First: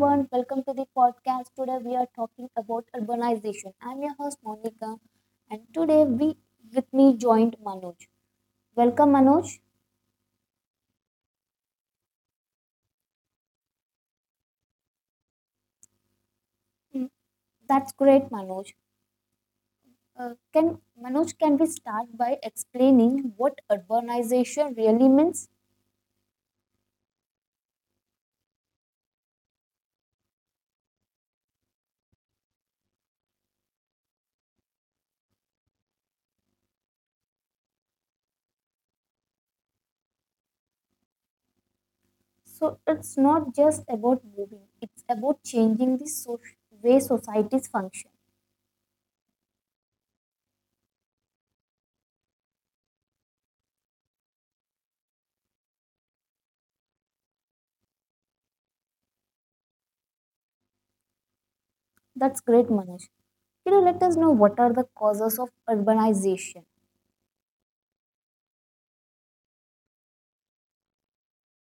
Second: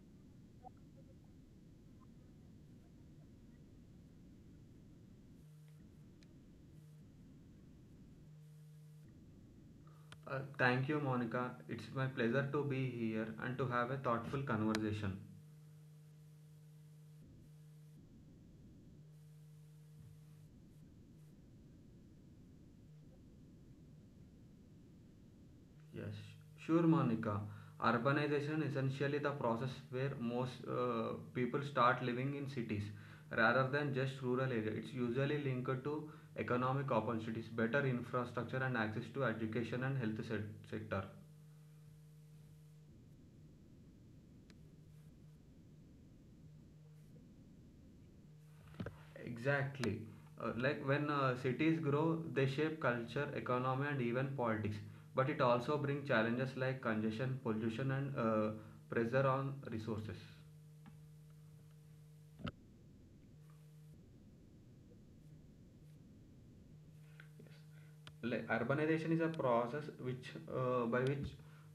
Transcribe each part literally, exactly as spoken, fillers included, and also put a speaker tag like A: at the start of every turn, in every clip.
A: everyone, welcome to the podcast. Today we are talking about urbanization. I'm your host Monica, and today we with me joined Manoj. Welcome Manoj.
B: Uh, thank you, Monica. It's my pleasure to be here and to have a thoughtful conversation.
A: Mm, That's great, Manoj. Uh, can Manoj can we start by explaining what urbanization really means?
B: Yes, sure, Monica. Urbanization essentially the process where most uh, people start living in cities rather than just rural area. It's usually linked to economic opportunities, better infrastructure, and access to education and health se- sector.
A: So it's not just about moving; it's about changing the so- way societies function.
B: Exactly. Uh, like when uh, cities grow, they shape culture, economy, and even politics. But it also brings challenges like congestion, pollution, and uh, pressure on resources.
A: That's great, Manoj. Can you let us know what are the causes of urbanization?
B: Like urbanization is a process which uh, by which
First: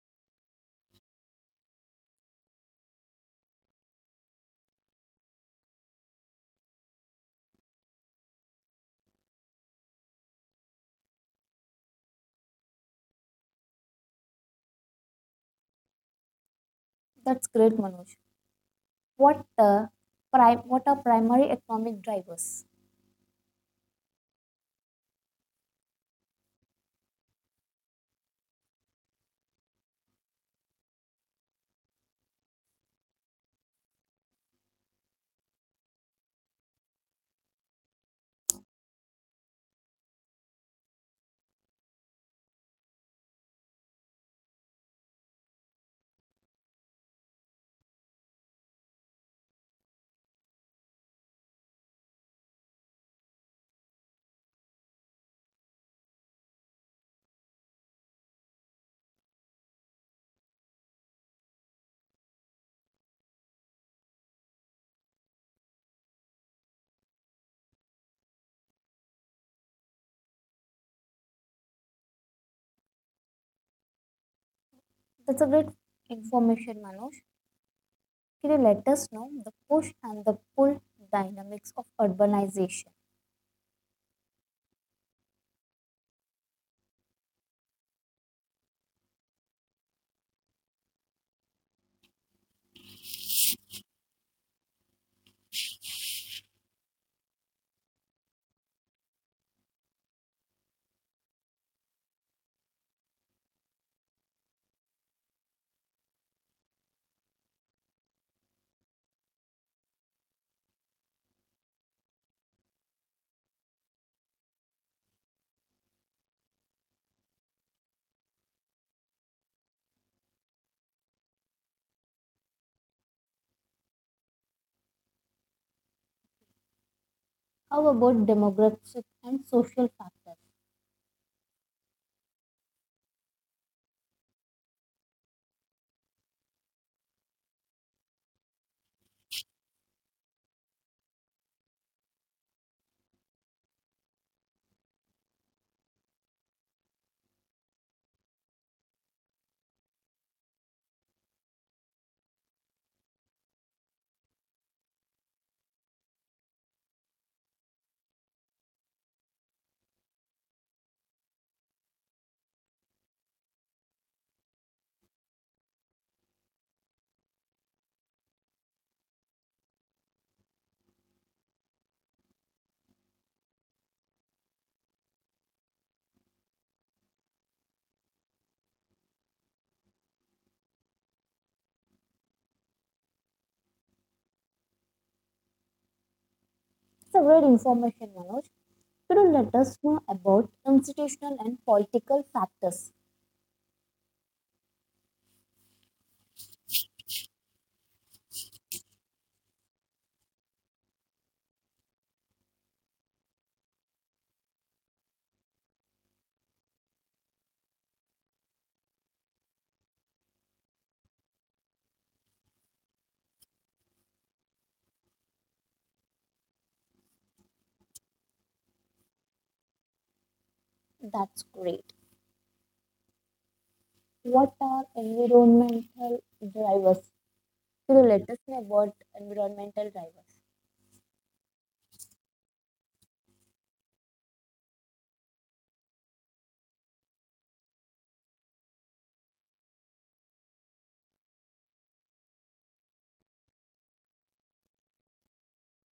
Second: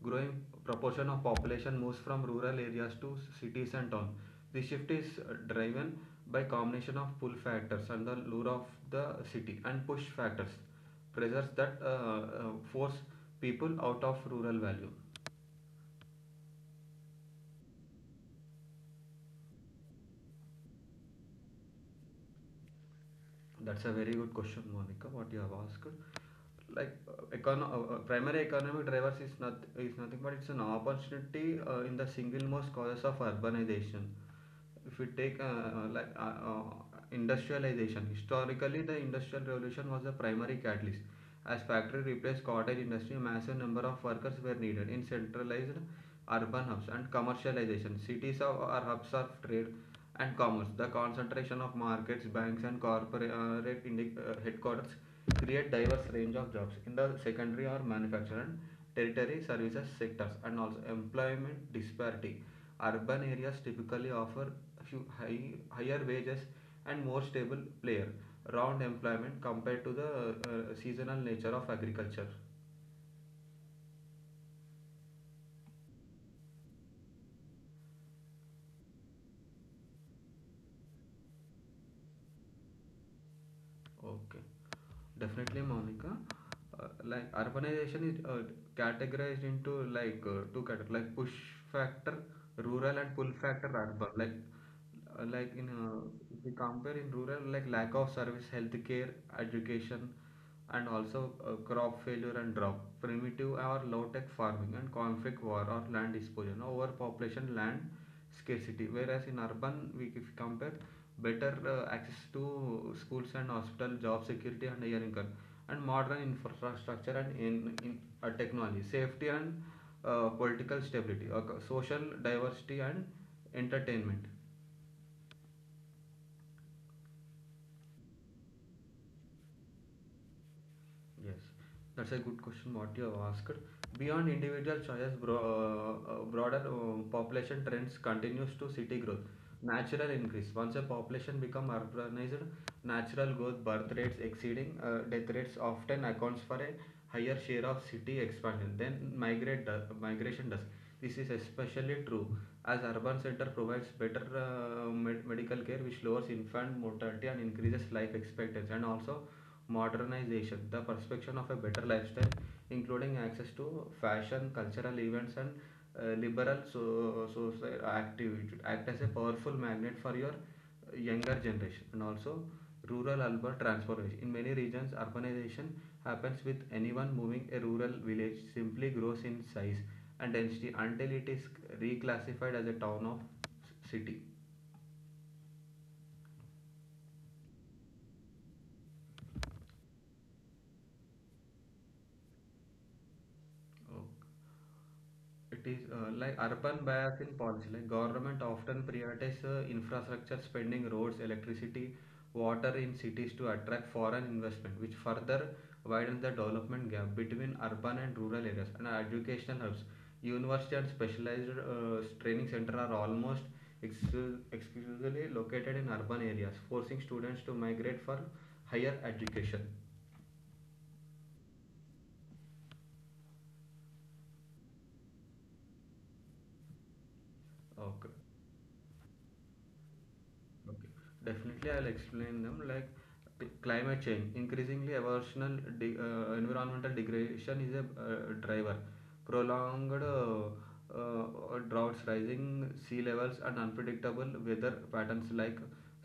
B: growing proportion of population moves from rural areas to cities and towns. The shift is uh, driven by combination of pull factors and the lure of the city and push factors pressures that uh, uh, force people out of rural value.
A: That's great, Manoj. What the prime What are primary economic drivers?
B: That's a very good question, Monica, what you have asked. Like uh, econo- uh, uh, primary economic drivers is not is nothing but it's an opportunity uh, in the single most causes of urbanization. If we take uh, uh, like uh, uh, industrialization, historically the industrial revolution was the primary catalyst. As factory replaced cottage industry, massive number of workers were needed in centralized urban hubs and commercialization. Cities are, are hubs of trade and commerce. The concentration of markets, banks, and corporate uh, headquarters create diverse range of jobs in the secondary or manufacturing, territory, services sectors, and also employment disparity. Urban areas typically offer hu- high, higher wages and more stable player round employment compared to the uh, seasonal nature of agriculture.
A: That's a great information, Manoj. Can you let us know the push and the pull dynamics of urbanization?
B: Okay, definitely, Monica. Uh, like urbanization is uh, categorized into like uh, two categories, like push factor rural and pull factor urban. Like uh, like in uh, If we compare, in rural, like lack of service healthcare education and also uh, crop failure and drought primitive or low tech farming and conflict war or land disposition overpopulation land scarcity, whereas in urban we if we compare better uh, access to schools and hospital job security and higher income and modern infrastructure and in, in uh, technology safety and uh, political stability, okay, social diversity and entertainment.
A: How about demographic and social factors?
B: Yes, that's a good question what you have asked. Beyond individual choice, bro, uh, uh, broader uh, population trends continues to city growth. Natural increase. Once a population become urbanized, natural growth, birth rates exceeding uh, death rates often accounts for a higher share of city expansion than migrate do- migration does. This is especially true as urban center provides better uh, med- medical care, which lowers infant mortality and increases life expectancy, and also modernization, the perception of a better lifestyle, including access to fashion, cultural events, and uh, liberal so, social activity, act as a powerful magnet for your younger generation. And also, rural urban transformation. In many regions, urbanization happens with anyone moving a rural village simply grows in size and density until it is reclassified as a town or city.
A: It's a great information, Manoj. Could you let us know about institutional and political factors?
B: Okay. It is uh, like urban bias in policy. Like government often prioritize uh, infrastructure spending, roads, electricity, water in cities to attract foreign investment, which further widens the development gap between urban and rural areas. And educational hubs, university and specialized uh, training center are almost exclu- exclusively located in urban areas, forcing students to migrate for higher education.
A: That's great. What are environmental drivers? Could
B: Okay.
A: you let us know about environmental drivers?
B: Okay. Definitely, I'll explain them like t- climate change. Increasingly, evolutional de- uh, environmental degradation is a uh, driver. Prolonged uh, uh, droughts, rising sea levels, and unpredictable weather patterns like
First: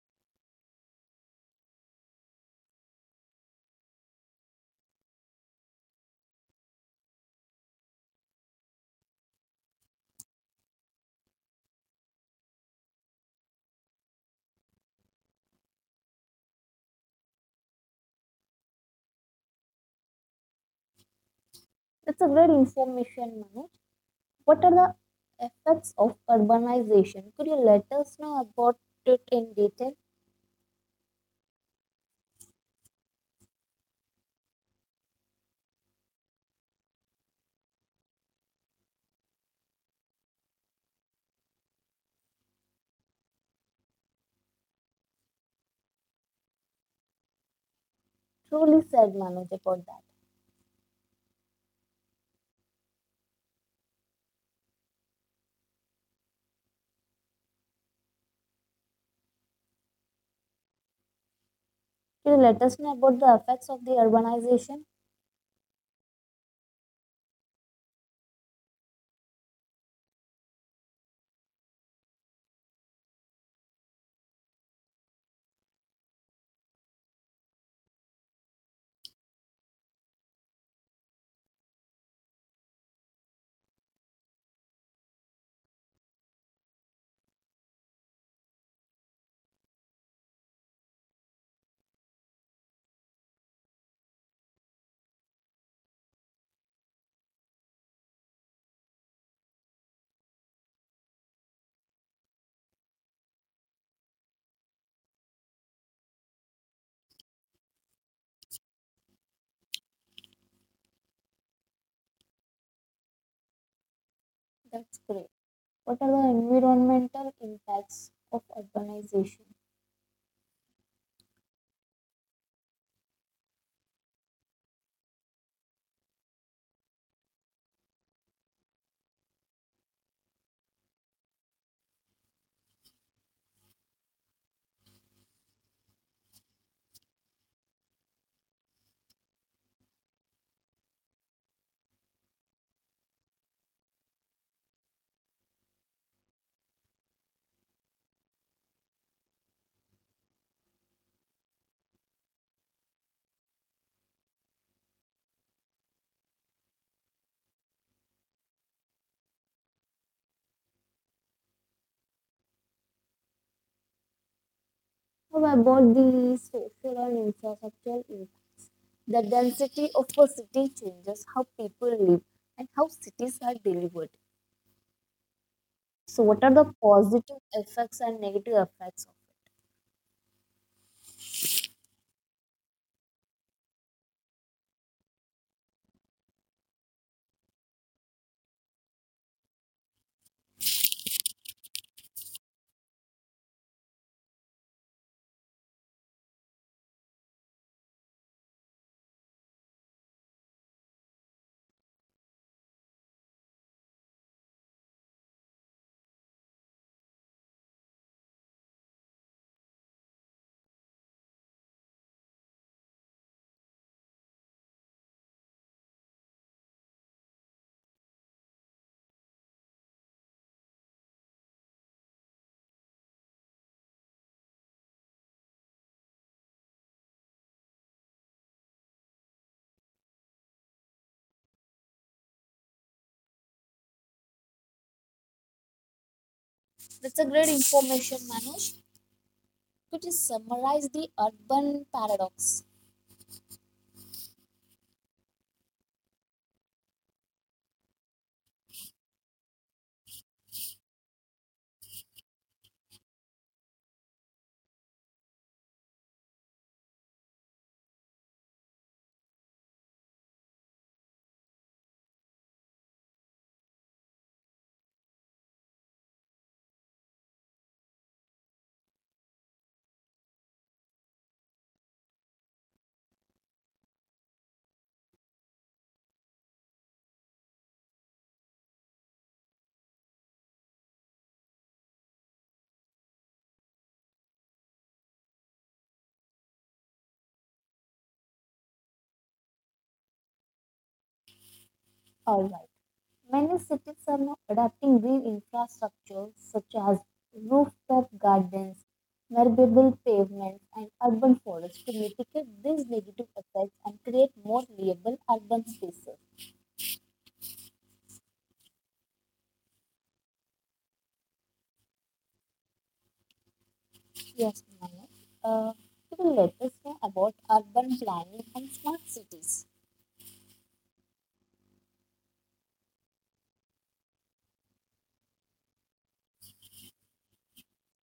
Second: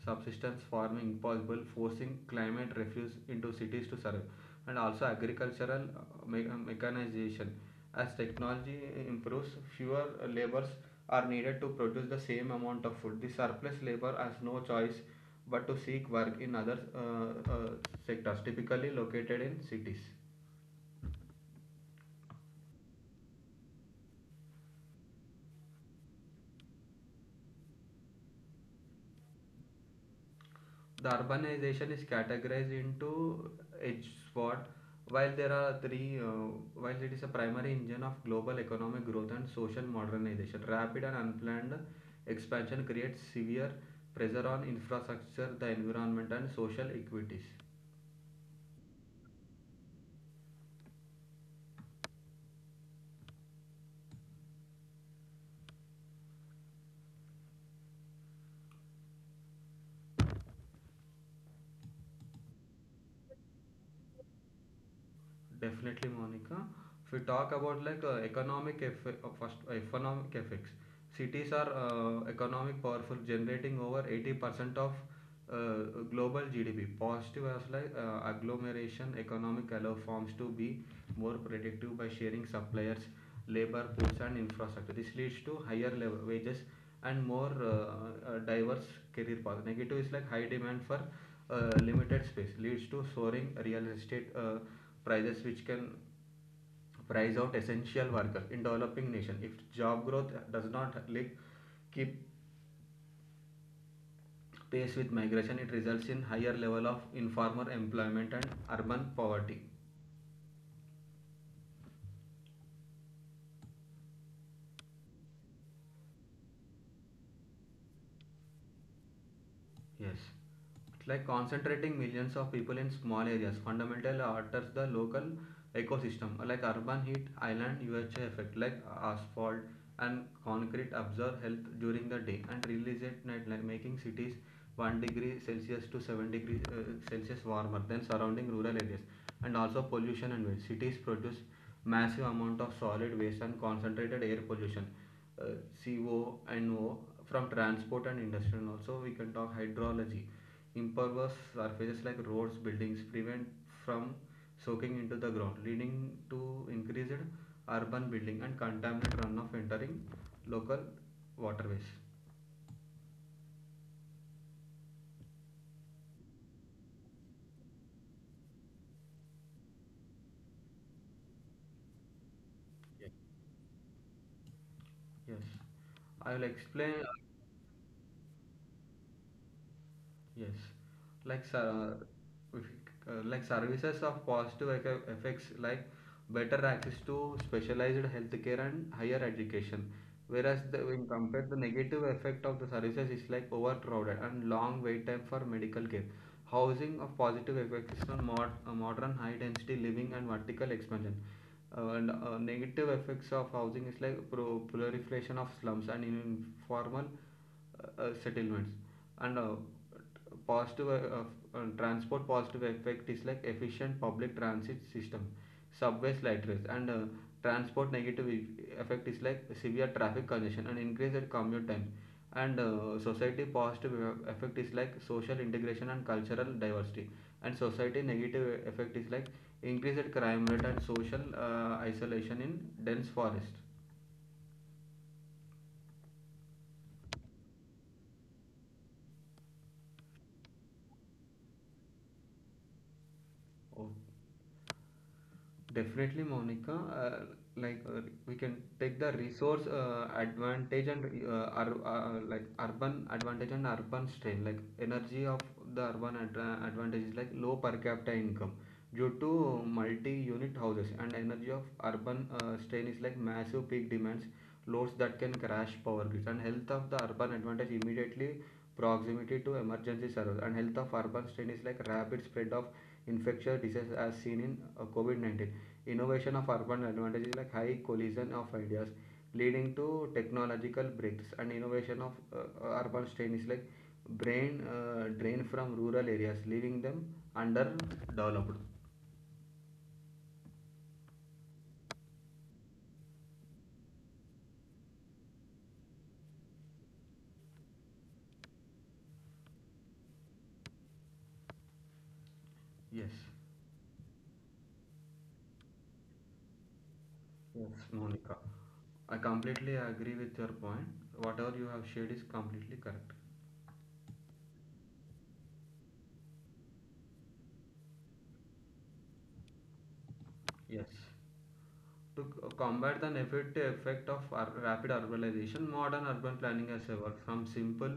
B: subsistence farming possible, forcing climate refuse into cities to survive, and also agricultural uh, me- uh, mechanization. As technology improves, fewer laborers are needed to produce the same amount of food. The surplus labor has no choice but to seek work in other uh, uh, sectors, typically located in cities.
A: That's a great information, Manoj. What are the effects of urbanization? Could you let us know about it in detail?
B: The urbanization is categorized into H SWOT. While there are three, uh, while it is a primary engine of global economic growth and social modernization, rapid and unplanned expansion creates severe pressure on infrastructure, the environment, and social equities.
A: Truly said Manoj about that. Could you let us know about the effects of the urbanization?
B: Definitely, Monica. If we talk about like uh, economic eff uh, first uh, economic effects, cities are uh, economic powerful, generating over eighty percent of uh, global G D P. Positive as like uh, agglomeration economic allow firms to be more predictive by sharing suppliers labor force and infrastructure. This leads to higher level wages and more uh, uh, diverse career path. Negative is like high demand for uh, limited space leads to soaring real estate uh, prices, which can price out essential workers in developing nation. If job growth does not like keep pace with migration, it results in higher level of informal employment and urban poverty.
A: That's great. What are the environmental impacts of urbanization?
B: Yes. It's like concentrating millions of people in small areas fundamentally alters the local ecosystem, like urban heat island U H A effect, like asphalt and concrete absorb help during the day and release at night, like making cities one degree Celsius to seven degree uh, Celsius warmer than surrounding rural areas, and also pollution and waste. Cities produce massive amount of solid waste and concentrated air pollution, uh, C O and O from transport and industry, and also we can talk hydrology. Impervious surfaces like roads buildings prevent from soaking into the ground, leading to increased urban building and contaminant runoff entering local waterways.
A: How about the social and infrastructural impact? The density of a city changes how people live and how
B: Yeah.
A: cities are delivered.
B: Yes,
A: So,
B: I
A: what
B: will
A: are the
B: explain.
A: positive effects and negative effects of it?
B: Yes, like ser- if uh, like services of positive ec- effects, like better access to specialized healthcare and higher education. Whereas the, when compared, the negative effect of the services is like overcrowded and long wait time for medical care. Housing of positive effects on mod- uh, modern high density living and vertical expansion. Uh, and uh, Negative effects of housing is like proliferation of slums and informal uh, uh, settlements, and uh, positive uh, uh, transport positive effect is like efficient public transit system subways light rails, and uh, transport negative e, effect is like severe traffic congestion and increased commute time, and uh, society positive e, effect is like social integration and cultural diversity, and society negative effect is like increased crime rate and social uh, isolation in dense forest.
A: That's a great information, Manoj. Could you summarize the urban paradox?
B: Oh, definitely, Monica. Uh, like uh, we can take the resource uh, advantage and uh, ur- uh, like urban advantage and urban strain. Like energy of the urban ad- uh, advantage is like low per capita income due to multi-unit houses, and energy of urban uh, strain is like massive peak demands, loads that can crash power grids, and health of the urban advantage immediately proximity to emergency service, and health of urban strain is like rapid spread of infectious disease as seen in uh, COVID nineteen. Innovation of urban advantages like high collision of ideas leading to technological breakthroughs, and innovation of uh, uh, urban strain is like brain uh, drain from rural areas leaving them underdeveloped.
A: All right. Many cities are now adapting green infrastructure such as rooftop gardens, navigable pavements, and urban forests to mitigate these
B: Yes.
A: negative effects and create more livable urban spaces.
B: Yes, Monica. I completely agree with your point. Whatever you have shared is completely correct.
A: Yes, Manu, uh, could will let us know about urban planning and smart cities?
B: Yes. To combat the negative effect of ur- rapid urbanization, modern urban planning has evolved from simple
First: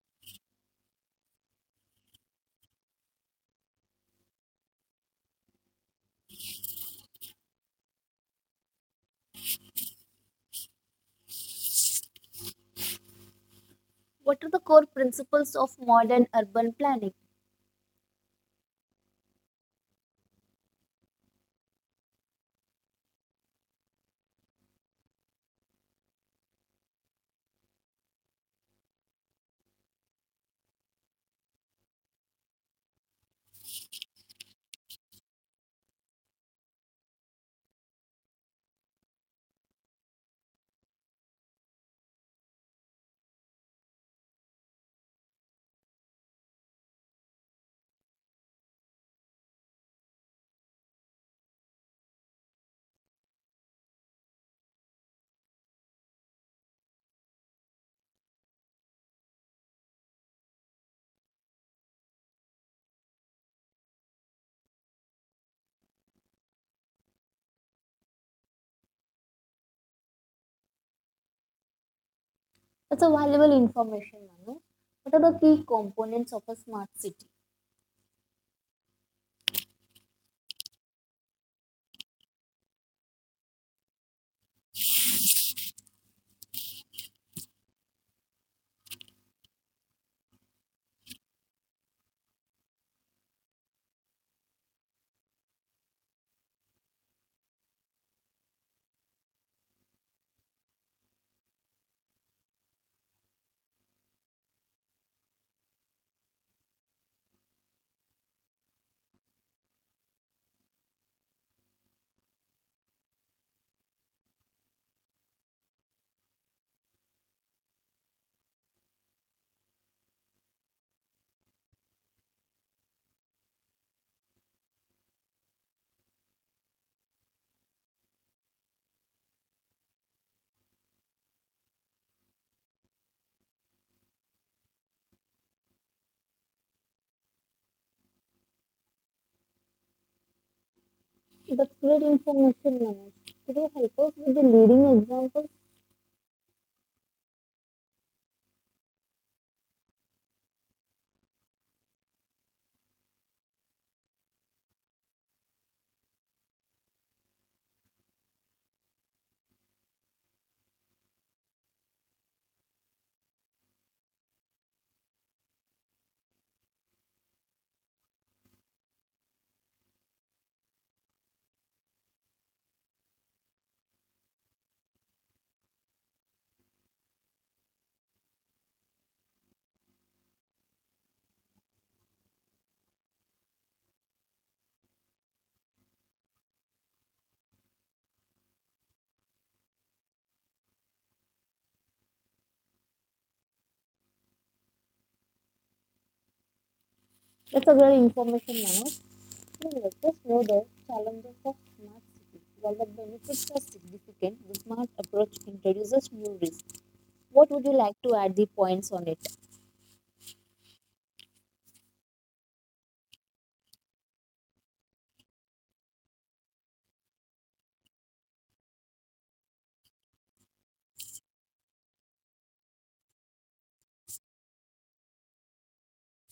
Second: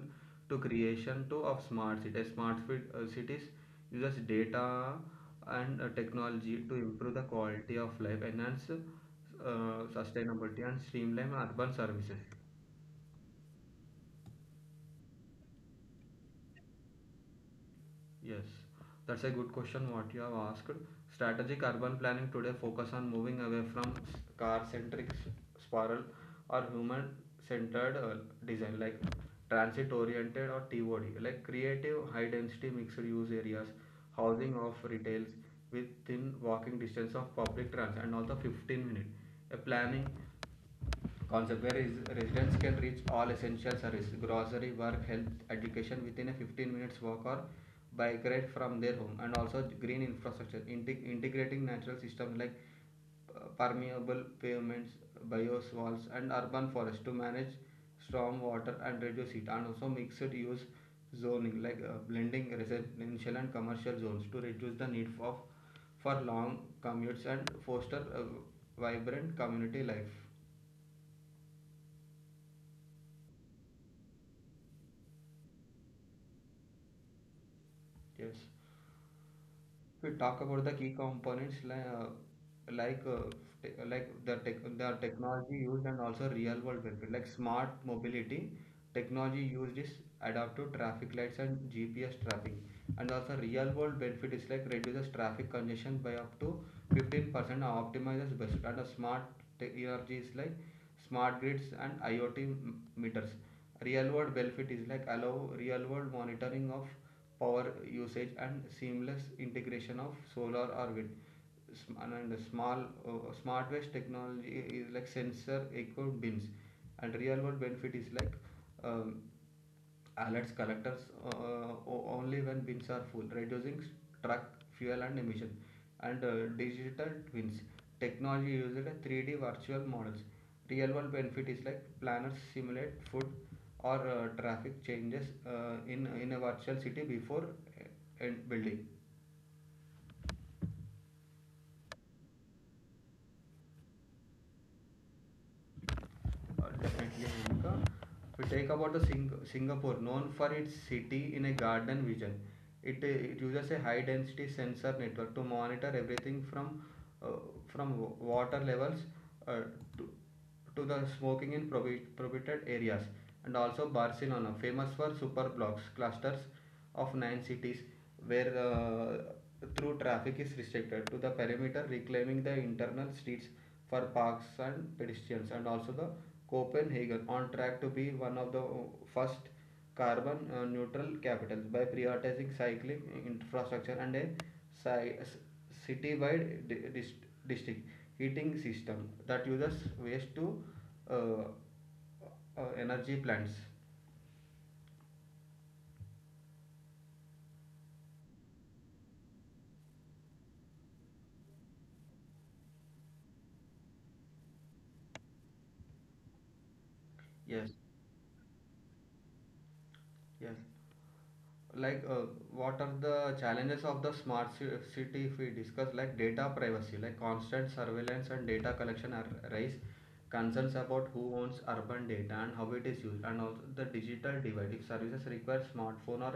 B: to creation to of smart cities. Smart fit, uh, cities uses data and uh, technology to improve the quality of life, enhance uh, sustainability, and streamline urban services.
A: What are the core principles of modern urban planning?
B: Yes, that's a good question what you have asked. Strategic urban planning today focus on moving away from car-centric s- spiral or human-centered uh, design, like transit-oriented or T O D, like creative high-density mixed-use areas, housing of retails within walking distance of public transit, and also fifteen minutes. A planning concept where residents can reach all essential services grocery work health education within a fifteen minutes walk or bike ride from their home, and also green infrastructure integ- integrating natural systems like uh, permeable pavements bioswales, and urban forests to manage storm water and reduce heat, and also mixed use zoning, like uh, blending residential and commercial zones to reduce the need for for long commutes and foster uh, vibrant community life.
A: That's a valuable information, Manu. What are the key components of a smart city?
B: Yes. If we talk about the key components, li- uh, like uh, te- like the tech, the technology used and also real world benefit, like smart mobility technology used is adaptive traffic lights and G P S tracking, and also real world benefit is like reduces traffic congestion by up to fifteen percent and optimizes best. And a smart te- energy is like smart grids and I o T m- meters. Real world benefit is like allow real world monitoring of power usage and seamless integration of solar or wind. And small uh, smart waste technology is like sensor eco bins, and real world benefit is like um, alerts collectors uh, only when bins are full, reducing truck fuel and emission. And uh, digital twins technology used three D virtual models. Real world benefit is like planners simulate food or uh, traffic changes uh, in in a virtual city before uh, building.
A: That's great information, Manu. Could you help us with the leading examples?
B: Uh, definitely, Bhumika. We take about the Sing- Singapore, known for its city in a garden vision. It, uh, it uses a high density sensor network to monitor everything from uh, from wa- water levels uh, to, to the smoking in prohi- prohibited areas. And also Barcelona, famous for super blocks, clusters, of nine cities where uh, through traffic is restricted to the perimeter, reclaiming the internal streets for parks and pedestrians, and also the Copenhagen on track to be one of the uh, first carbon uh, neutral capitals by prioritizing cycling infrastructure and a city-wide di- dis- district heating system that uses waste to uh, uh, energy plants.
A: That's a great information, Manu. So let us know the challenges of smart cities. While the benefits are significant, the smart approach introduces new risks. What would
B: Yes,
A: you like to add the points on it?
B: yes. like uh, what are the challenges of the smart ci- city? If we discuss, like, data privacy, like constant surveillance and data collection, are raise concerns about who owns urban data and how it is used. And also the digital divide, if services require smartphone or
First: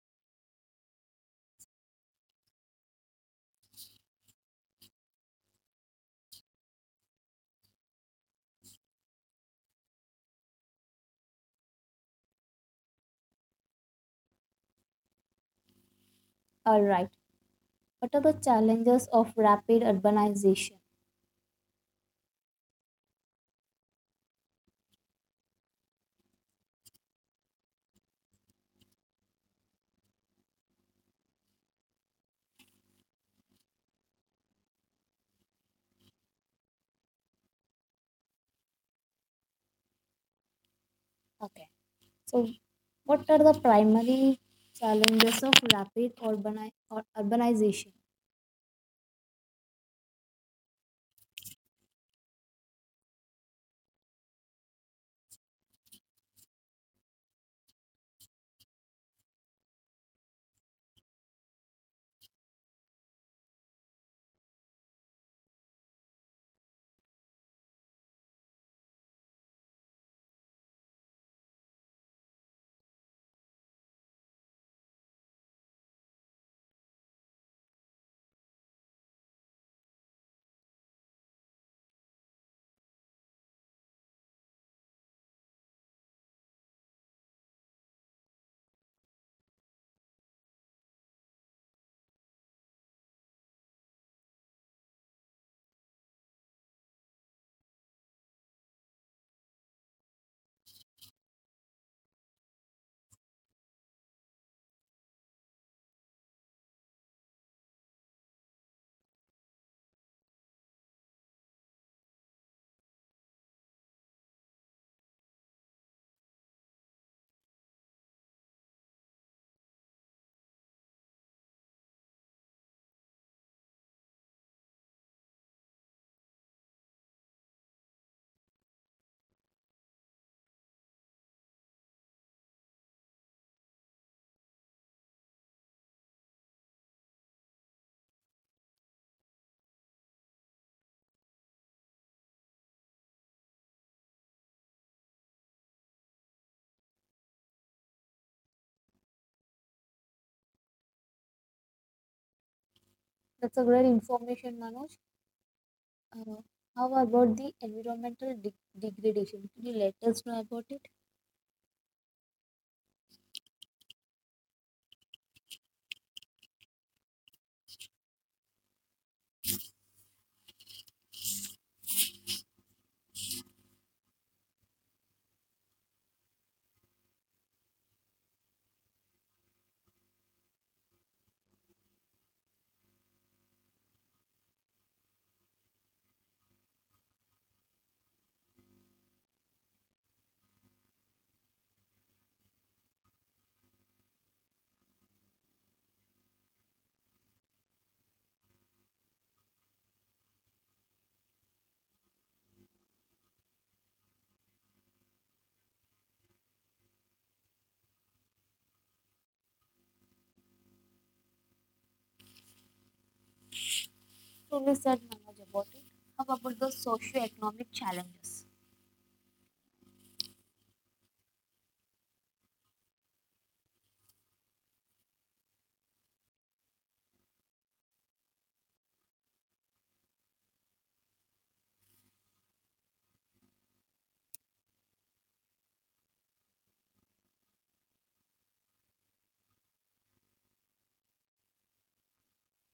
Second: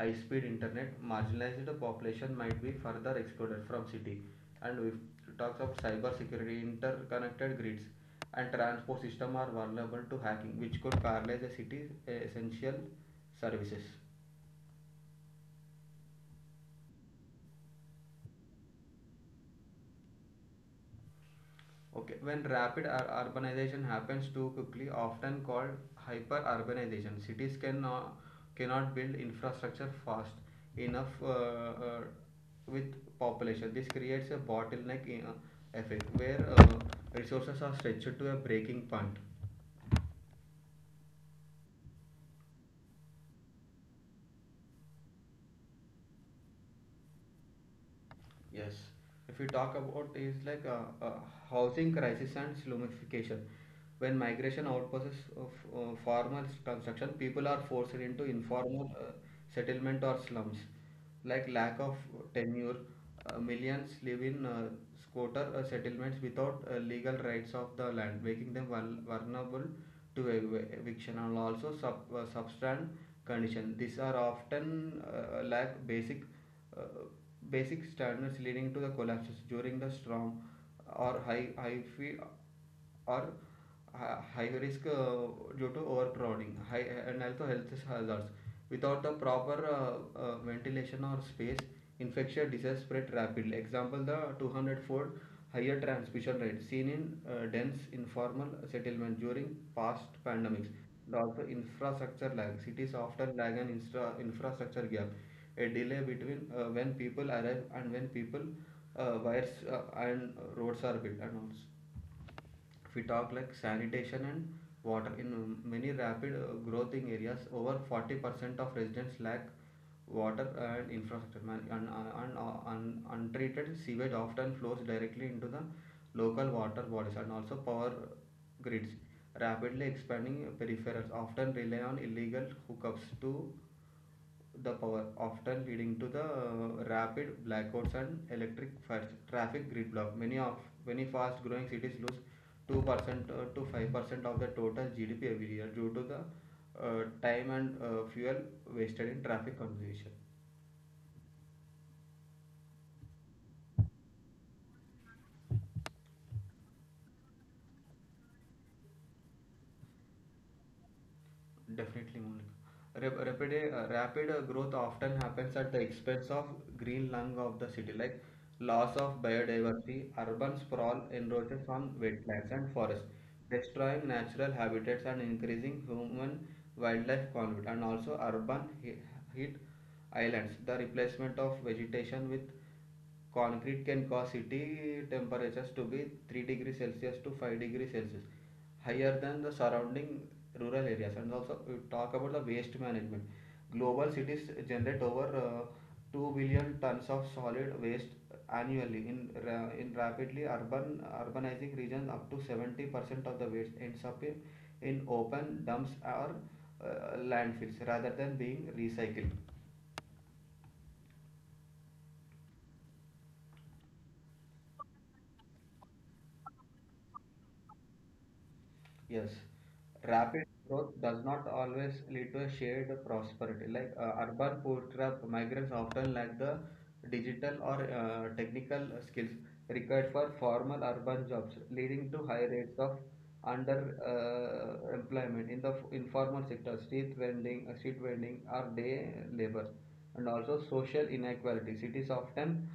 B: high speed internet, marginalized population might be further excluded from city. And we talks of cyber security, interconnected grids and transport system are vulnerable to hacking, which could paralyze a city's uh, essential services.
A: All right. What are the challenges of rapid urbanization?
B: Okay, when rapid ur- urbanization happens too quickly, often called hyperurbanization, cities cannot cannot build infrastructure fast enough uh, uh, with population. This creates a bottleneck in, uh, effect where uh, resources are stretched to a breaking point.
A: Okay. So, what are the primary challenges of rapid urbani- or urbanization?
B: Yes, if we talk about is like a, a housing crisis and slumification. When migration outpasses of uh, formal construction, people are forced into informal uh, settlement or slums. Like lack of tenure, uh, millions live in uh, squatter uh, settlements without uh, legal rights of the land, making them vul- vulnerable to ev- eviction, and also sub uh, substand condition. These are often uh, lack basic uh, basic standards, leading to the collapses during the storm, or high high fee, or hi- high risk uh, due to overcrowding high, and also health hazards without the proper uh, uh, ventilation or space. Infectious disease spread rapidly. Example, the two hundred-fold higher transmission rate seen in uh, dense informal settlement during past pandemics. And also infrastructure lag. Cities often lag an instra- infrastructure gap, a delay between uh, when people arrive and when people uh, wires uh, and roads are built. And also, if we talk like sanitation and water, in many rapid uh, growing areas over forty percent of residents lack water and infrastructure. Man- and, and, and untreated sewage often flows directly into the local water bodies. And also power grids, rapidly expanding peripherals often rely on illegal hookups to the power, often leading to the rapid blackouts and electric fast traffic grid block. Many of many fast-growing cities lose two percent to five percent of the total G D P every year due to the uh, time and uh, fuel wasted in traffic congestion.
A: That's a great information, Manoj. Uh, how about the environmental de- degradation? Could you let us know about it?
B: Definitely, Monica. Rap- Rapid, uh, rapid uh, growth often happens at the expense of green lung of the city, like loss of biodiversity, urban sprawl, erosion on wetlands and forests, destroying natural habitats and increasing human wildlife conflict, and also urban he- heat islands, the replacement of vegetation with concrete can cause city temperatures to be three degrees Celsius to five degrees Celsius higher than the surrounding rural areas. And also, we talk about the waste management. Global cities generate over uh, two billion tons of solid waste annually. In ra- in rapidly urban urbanizing regions, up to seventy percent of the waste ends up in, in open dumps or uh, landfills rather than being recycled.
A: So, we said, Manoj, about it. How about the socio-economic challenges?
B: Yes, rapid growth does not always lead to a shared prosperity. Like uh, urban poor trap migrants often lack the digital or uh, technical skills required for formal urban jobs, leading to high rates of under uh, employment in the f- informal sector, street vending, uh, street vending, or day labor. And also social inequality. Cities often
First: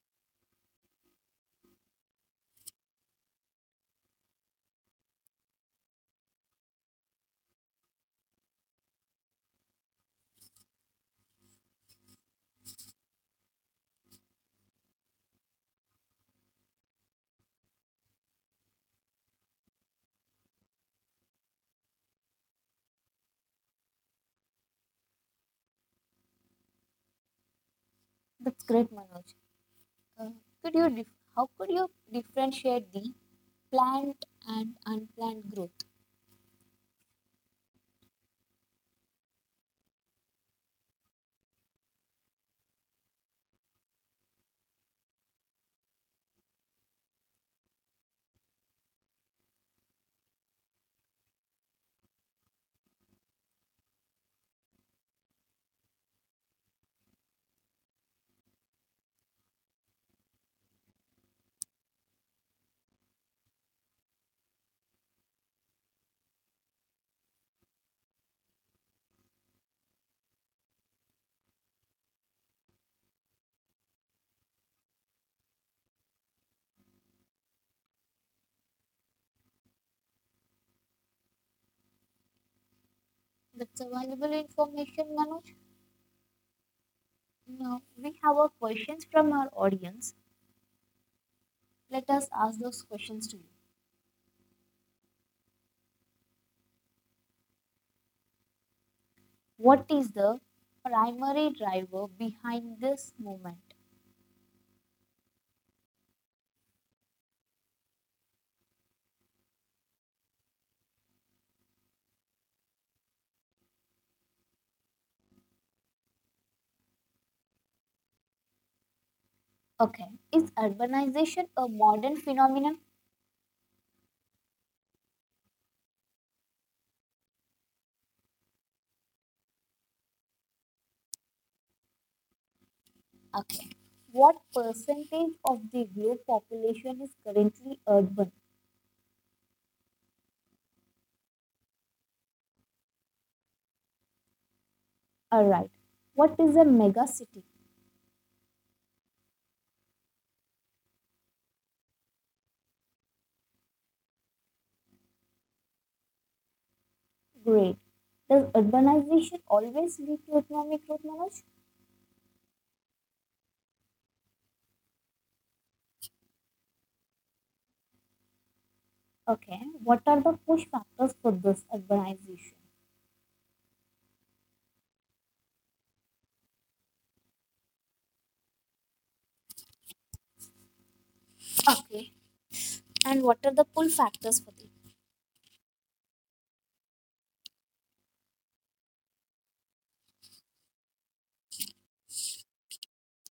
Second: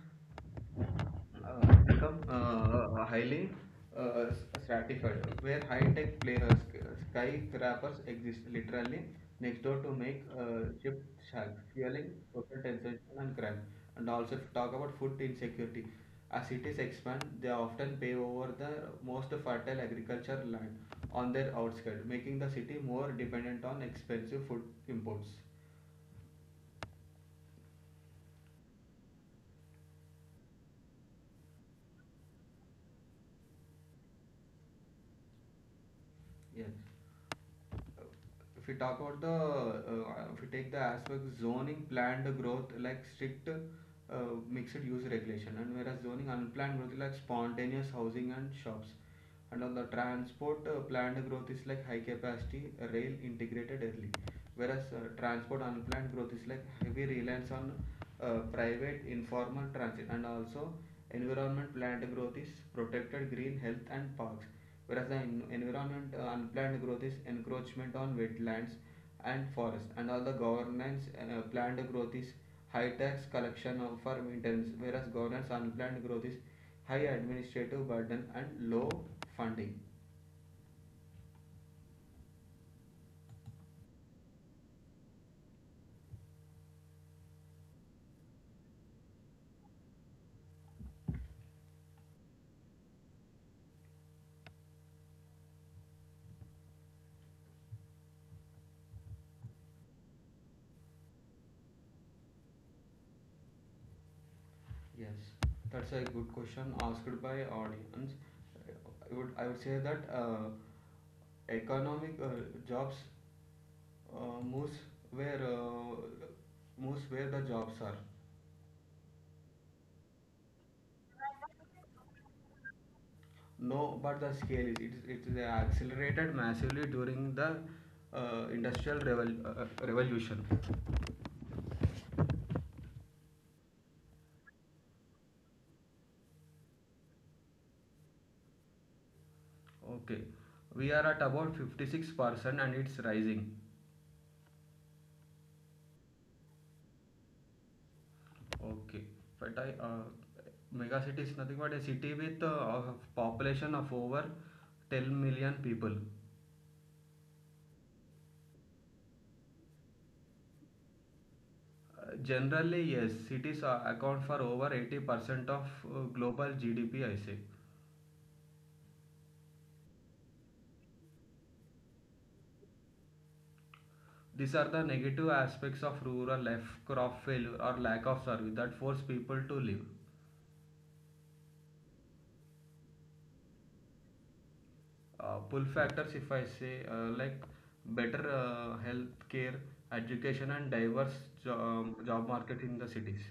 B: uh, become uh, highly uh, stratified, where high-tech play, uh, sk- skyscrapers exist literally next door to make uh, ship shacks, fueling social tension and crime. And also, if you talk about food insecurity, as cities expand, they often pave over the most fertile agricultural land on their outskirts, making the city more dependent on expensive food imports.
A: That's great, Manoj. Uh, could you dif- how could you differentiate the plant and unplanned growth?
B: Yes. if we talk about the uh, uh, If we take the aspect zoning planned growth, like strict uh, mixed use regulation, and whereas zoning unplanned growth is like spontaneous housing and shops. And on the transport uh, planned growth is like high capacity rail integrated early, whereas uh, transport unplanned growth is like heavy reliance on uh, private informal transit. And also environment planned growth is protected green health and parks, whereas the en- environment uh, unplanned growth is encroachment on wetlands and forest. And all the governance uh, planned growth is high tax collection of- for maintenance, whereas governance unplanned growth is high administrative burden and low funding.
A: That's a valuable information, Manoj. Now, we have a questions from our audience. Let us ask those questions to you. What is the primary driver behind this movement?
B: Yes, that's a good question asked by audience. I would i would say that uh, economic uh, jobs uh, moves where uh, moves where the jobs are.
A: Okay. Is urbanization a modern phenomenon?
B: No, but the scale is it, is- it is accelerated massively during the uh, industrial revol- uh, uh, revolution.
A: Okay. What percentage of the globe population is currently urban?
B: Okay, we are at about fifty-six percent and it's rising.
A: Alright. What is a mega city?
B: Okay, but I uh, mega city is nothing but a city with uh, a population of over ten million people.
A: Great. Does urbanization always lead to economic growth, Manoj?
B: Uh, generally, yes, cities are, account for over eighty percent of uh, global G D P, I say.
A: Okay. What are the push factors for this urbanization?
B: These are the negative aspects of rural life, crop failure or lack of service that force people to live.
A: Okay. And what are the pull factors for this?
B: Uh, pull factors, if I say, uh, like better uh, health care, education, and diverse job, job market in the cities.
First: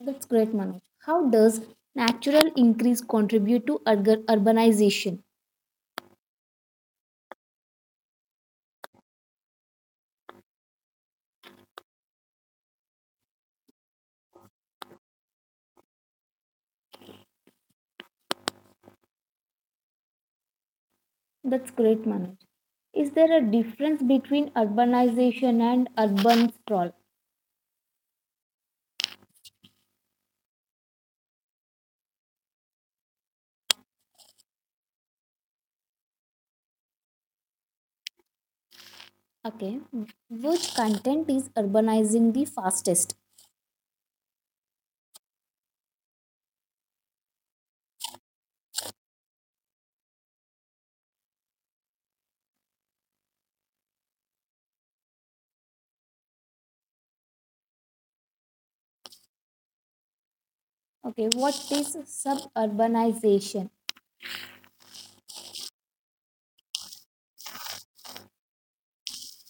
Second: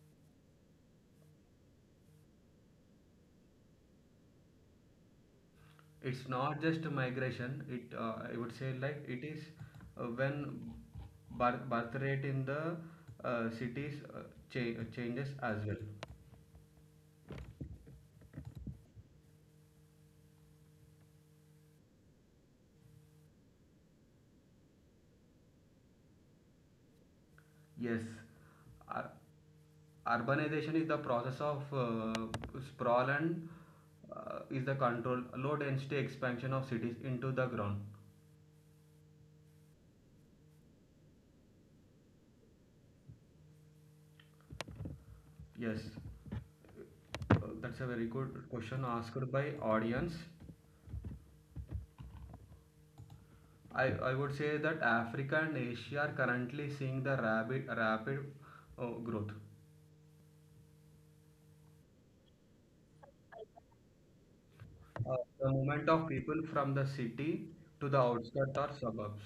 A: That's great, Manoj. How does natural increase contribute to urg- urbanization?
B: It's not just migration. It uh, I would say like it is uh, when birth, birth rate in the uh, cities uh, cha- changes as well.
A: That's great, Manoj. Is there a difference between urbanization and urban sprawl?
B: Yes, Ur- urbanization is the process of uh, sprawl, and uh, is the control low density expansion of cities into the ground.
A: Okay, which content is urbanizing the fastest?
B: Yes, uh, that's a very good question asked by audience. I, I would say that Africa and Asia are currently seeing the rapid rapid uh, growth.
A: Okay, what is suburbanization?
B: Uh, the movement of people from the city to the outskirts or suburbs.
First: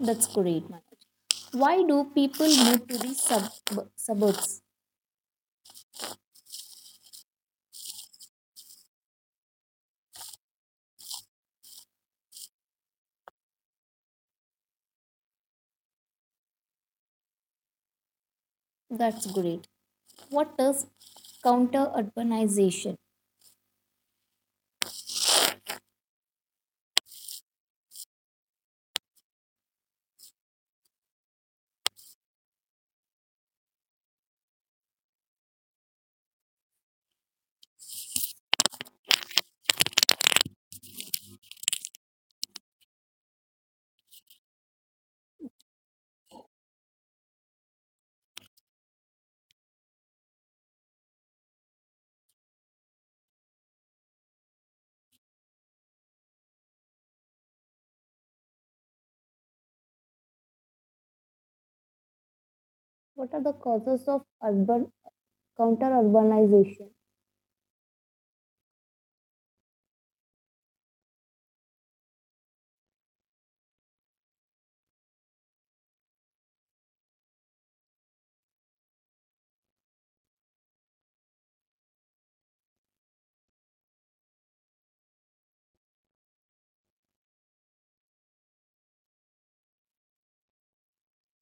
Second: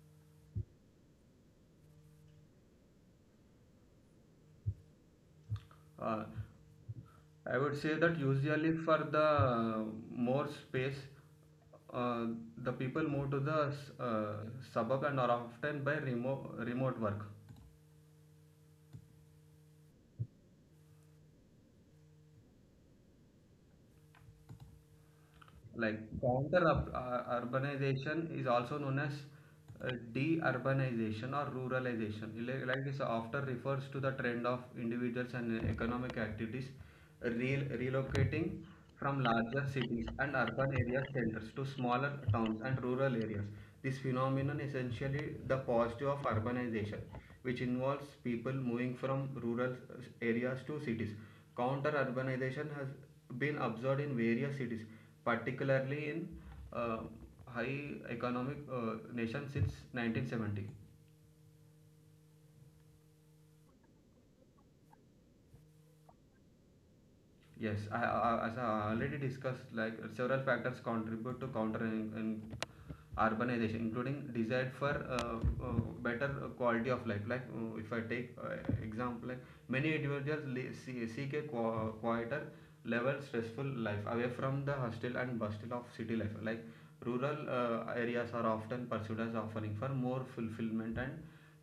A: That's great, Manoj. Why do people move to the sub- suburbs?
B: Uh, I would say that usually for the uh, more space, uh, the people move to the uh, suburb and are often by remote remote work.
A: That's great. What does counter urbanization?
B: Like counter up, uh, urbanization is also known as uh, deurbanization or ruralization. Like, like this often refers to the trend of individuals and uh, economic activities rel- relocating from larger cities and urban area centers to smaller towns and rural areas. This phenomenon essentially the positive of urbanization, which involves people moving from rural uh, areas to cities. Counter urbanization has been observed in various cities, particularly in uh, high economic uh, nations since nineteen seventy.
A: What are the causes of urban counter urbanization?
B: Yes, I, I, as I already discussed, like several factors contribute to countering in in urbanization, including desire for uh, uh, better quality of life. Like uh, if I take uh, example, like many individuals seek a quieter level stressful life away from the hustle and bustle of city life. Like rural uh, areas are often pursued as offering for more fulfillment and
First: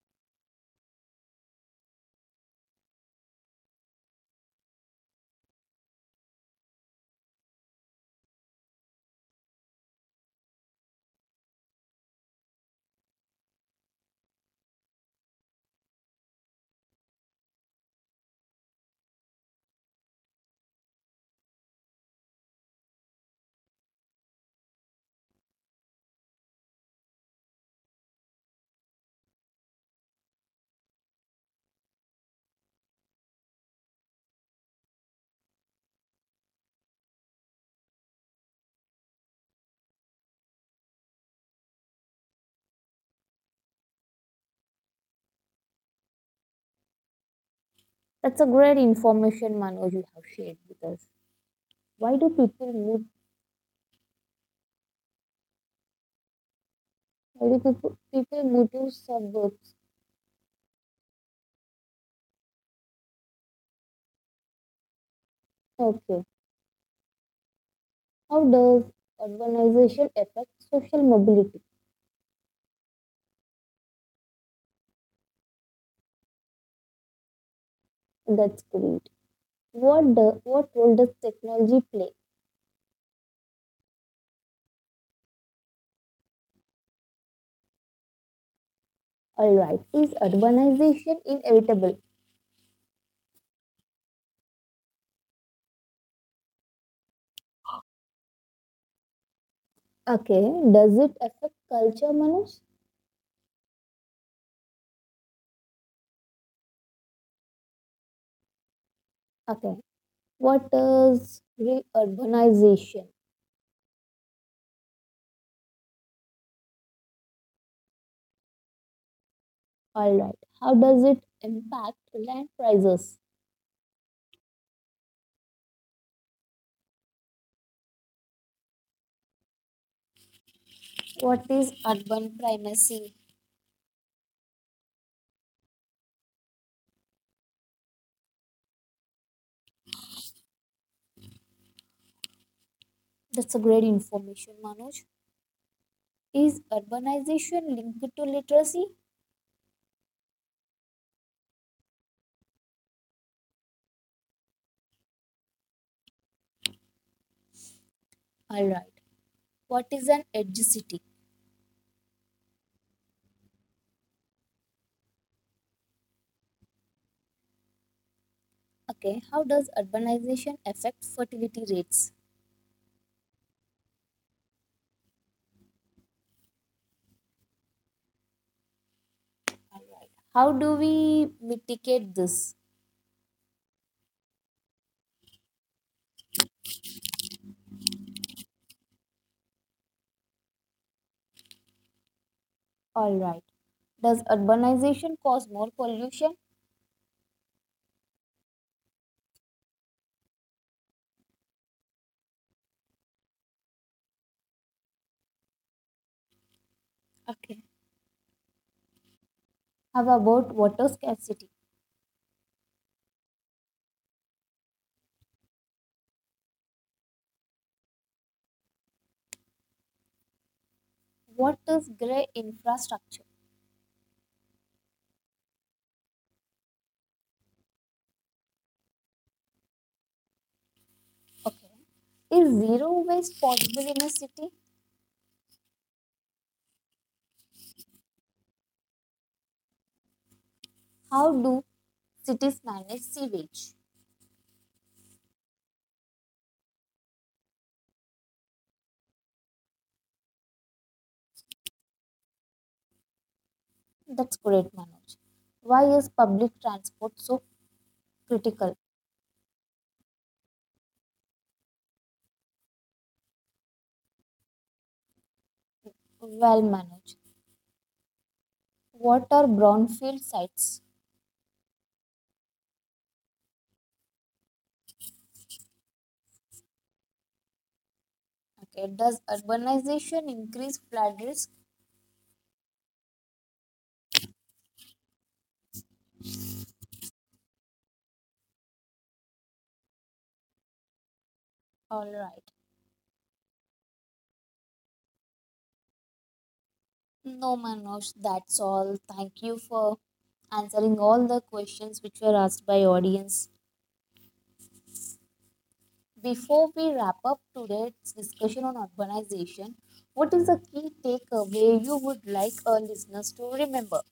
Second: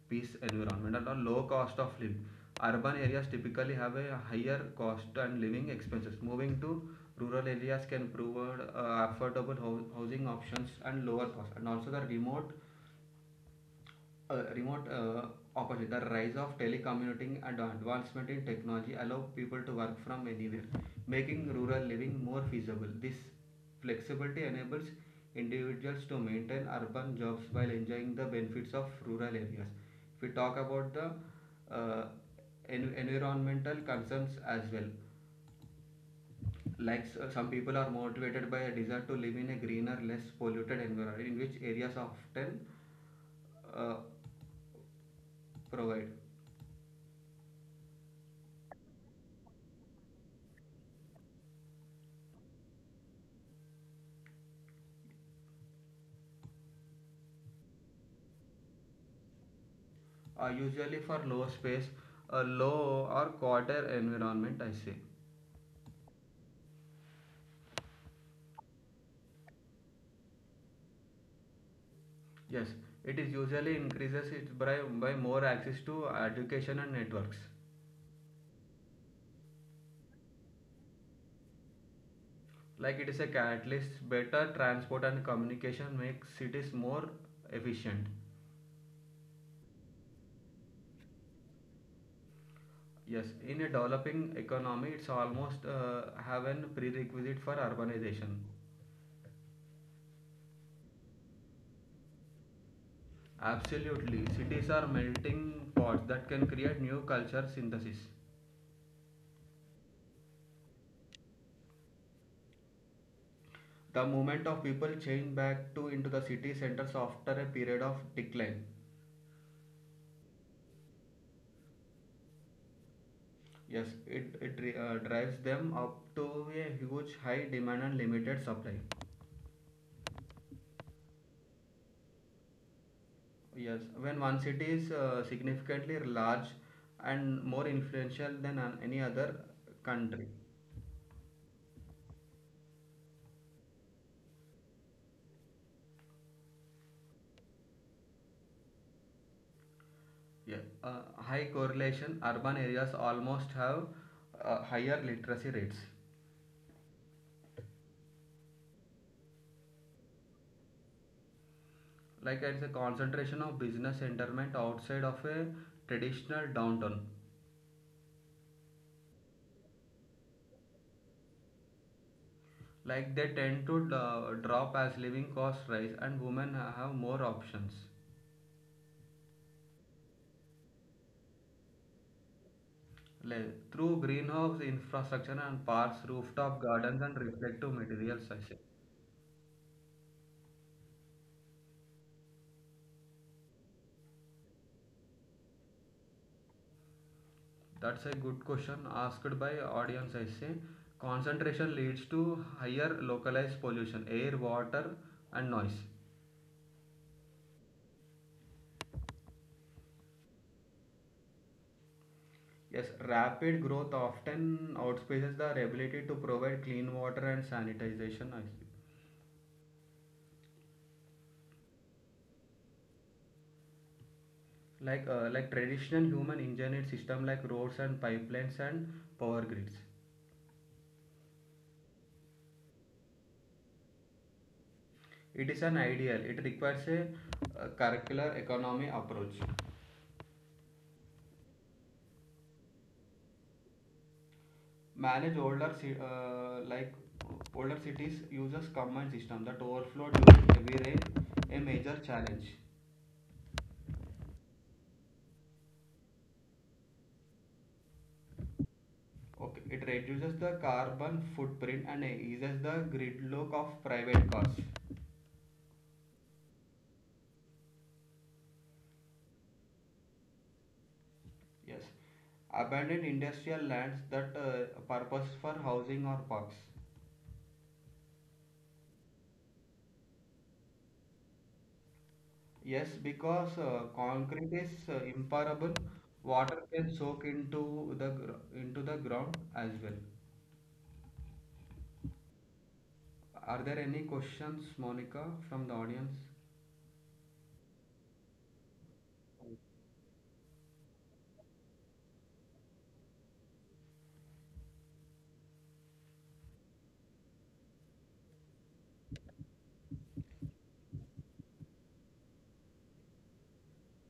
B: peace environment, and a low cost of living. Urban areas typically have a higher cost and living expenses. Moving to rural areas can provide uh, affordable hou- housing options and lower cost. And also the remote uh, remote uh, opportunity. The rise of telecommuting and advancement in technology allow people to work from anywhere, making rural living more feasible. This flexibility enables individuals to maintain urban jobs while enjoying the benefits of rural areas. If we talk about the uh, en- environmental concerns as well, like s- some people are motivated by a desire to live in a greener, less polluted environment, in which areas often uh, provide.
A: That's a great information, Manoj, you have shared with us. Why do people move? Why do people, people move to suburbs?
B: Uh, usually for low space, a low or quarter environment, I say.
A: Okay. How does urbanization affect social mobility?
B: Yes, it is usually increases it by, by more access to education and networks.
A: That's great. What the, what role does technology play?
B: Like it is a catalyst, better transport and communication makes cities more efficient.
A: All right. Is urbanization inevitable?
B: Yes, in a developing economy it's almost uh, have an prerequisite for urbanization.
A: Okay. Does it affect culture, Manoj?
B: Absolutely, cities are melting pots that can create new culture synthesis.
A: Okay. What does re-urbanization?
B: The movement of people changed back to into the city centers after a period of decline.
A: All right. How does it impact land prices?
B: Yes, it, it uh, drives them up to a huge high demand and limited supply.
A: What is urban primacy?
B: Yes, when one city is uh, significantly large and more influential than an- any other country.
A: That's a great information, Manoj. Is urbanization linked to literacy?
B: Yeah. Uh, high correlation, urban areas almost have uh, higher literacy rates.
A: Alright. What is an adjacency?
B: Like it's a concentration of business entertainment outside of a traditional downtown.
A: Okay. How does urbanization affect fertility rates?
B: Like they tend to uh, drop as living costs rise and women have more options.
A: Alright. How do we mitigate this?
B: Like through greenhouse infrastructure and parks, rooftop gardens and reflective materials, I say.
A: Alright. Does urbanization cause more pollution?
B: That's a good question asked by audience, I say. Concentration leads to higher localized pollution, air, water and noise.
A: Okay. How about water scarcity?
B: Yes, rapid growth often outpaces the ability to provide clean water and sanitization, I say.
A: What is grey infrastructure?
B: Like uh, like traditional human engineered system, like roads and pipelines and power grids.
A: Okay. Is zero waste possible in a city?
B: It is an ideal, it requires a, uh, circular economy approach.
A: How do cities manage sewage?
B: Manage older uh, like older cities uses common system that overflow during heavy rain, a major challenge.
A: That's great, Manoj. Why is public transport so critical?
B: Okay, it reduces the carbon footprint and eases the gridlock of private cars.
A: Well, Manoj, what are brownfield sites?
B: Yes, abandoned industrial lands that uh, purpose for housing or parks.
A: Okay, does urbanization increase flood risk?
B: Yes, because uh, concrete is uh, impermeable, water can soak into the gr- into the ground as well.
A: All right.
B: Are there any questions, Monica, from the audience?
A: No, Manoj, that's all. Thank you for answering all the questions which were asked by audience. Before we wrap up today's discussion on urbanization, what is the key takeaway you would like our listeners to remember?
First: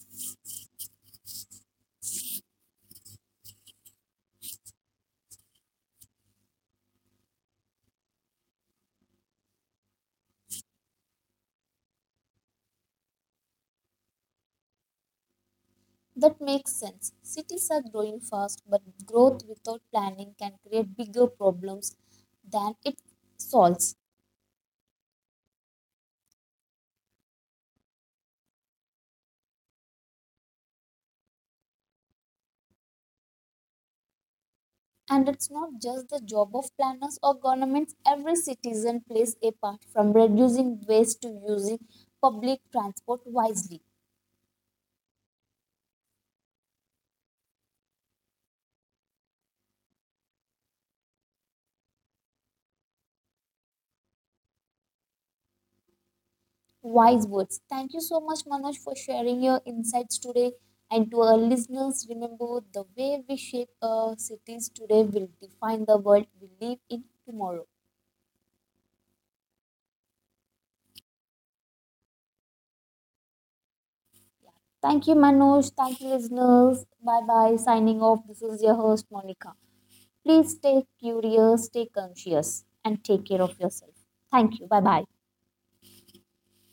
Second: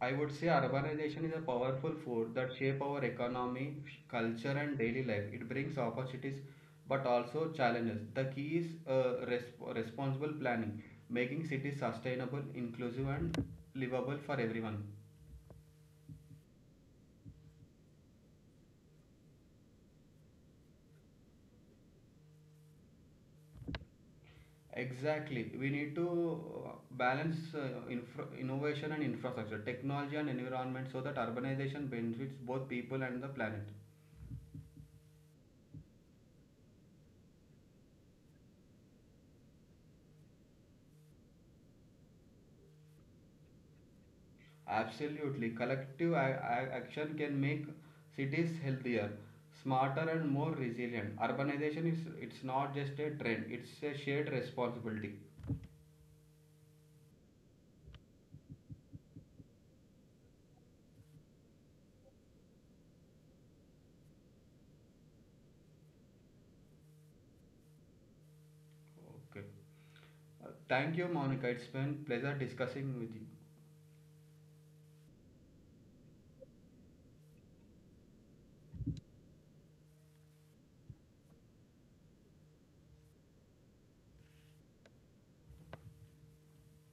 B: I, I would say urbanization is a powerful force that shape our economy, culture, and daily life. It brings opportunities but also challenges. The key is uh, resp- responsible planning, making cities sustainable, inclusive, and livable for everyone.
A: That makes sense. Cities are growing fast, but growth without planning can create bigger problems than it solves.
B: Exactly. We need to uh, balance uh, infra- innovation and infrastructure, technology and environment, so that urbanization benefits both people and the planet.
A: And it's not just the job of planners or governments, every citizen plays a part from reducing waste to using public transport wisely.
B: Absolutely. Collective a- a- action can make cities healthier, smarter and more resilient. Urbanization is it's not just a trend, it's a shared responsibility.
A: Wise words. Thank you so much, Manoj, for sharing your insights today. And to our listeners, remember the way we shape our cities today will define the world we live in tomorrow.
B: Okay. Uh, thank you, Monica. It's been pleasure discussing with you.
A: Thank you, Manoj. Thank you, listeners. Bye bye. Signing off. This is your host, Monica. Please stay curious, stay conscious, and take care of yourself. Thank you. Bye bye.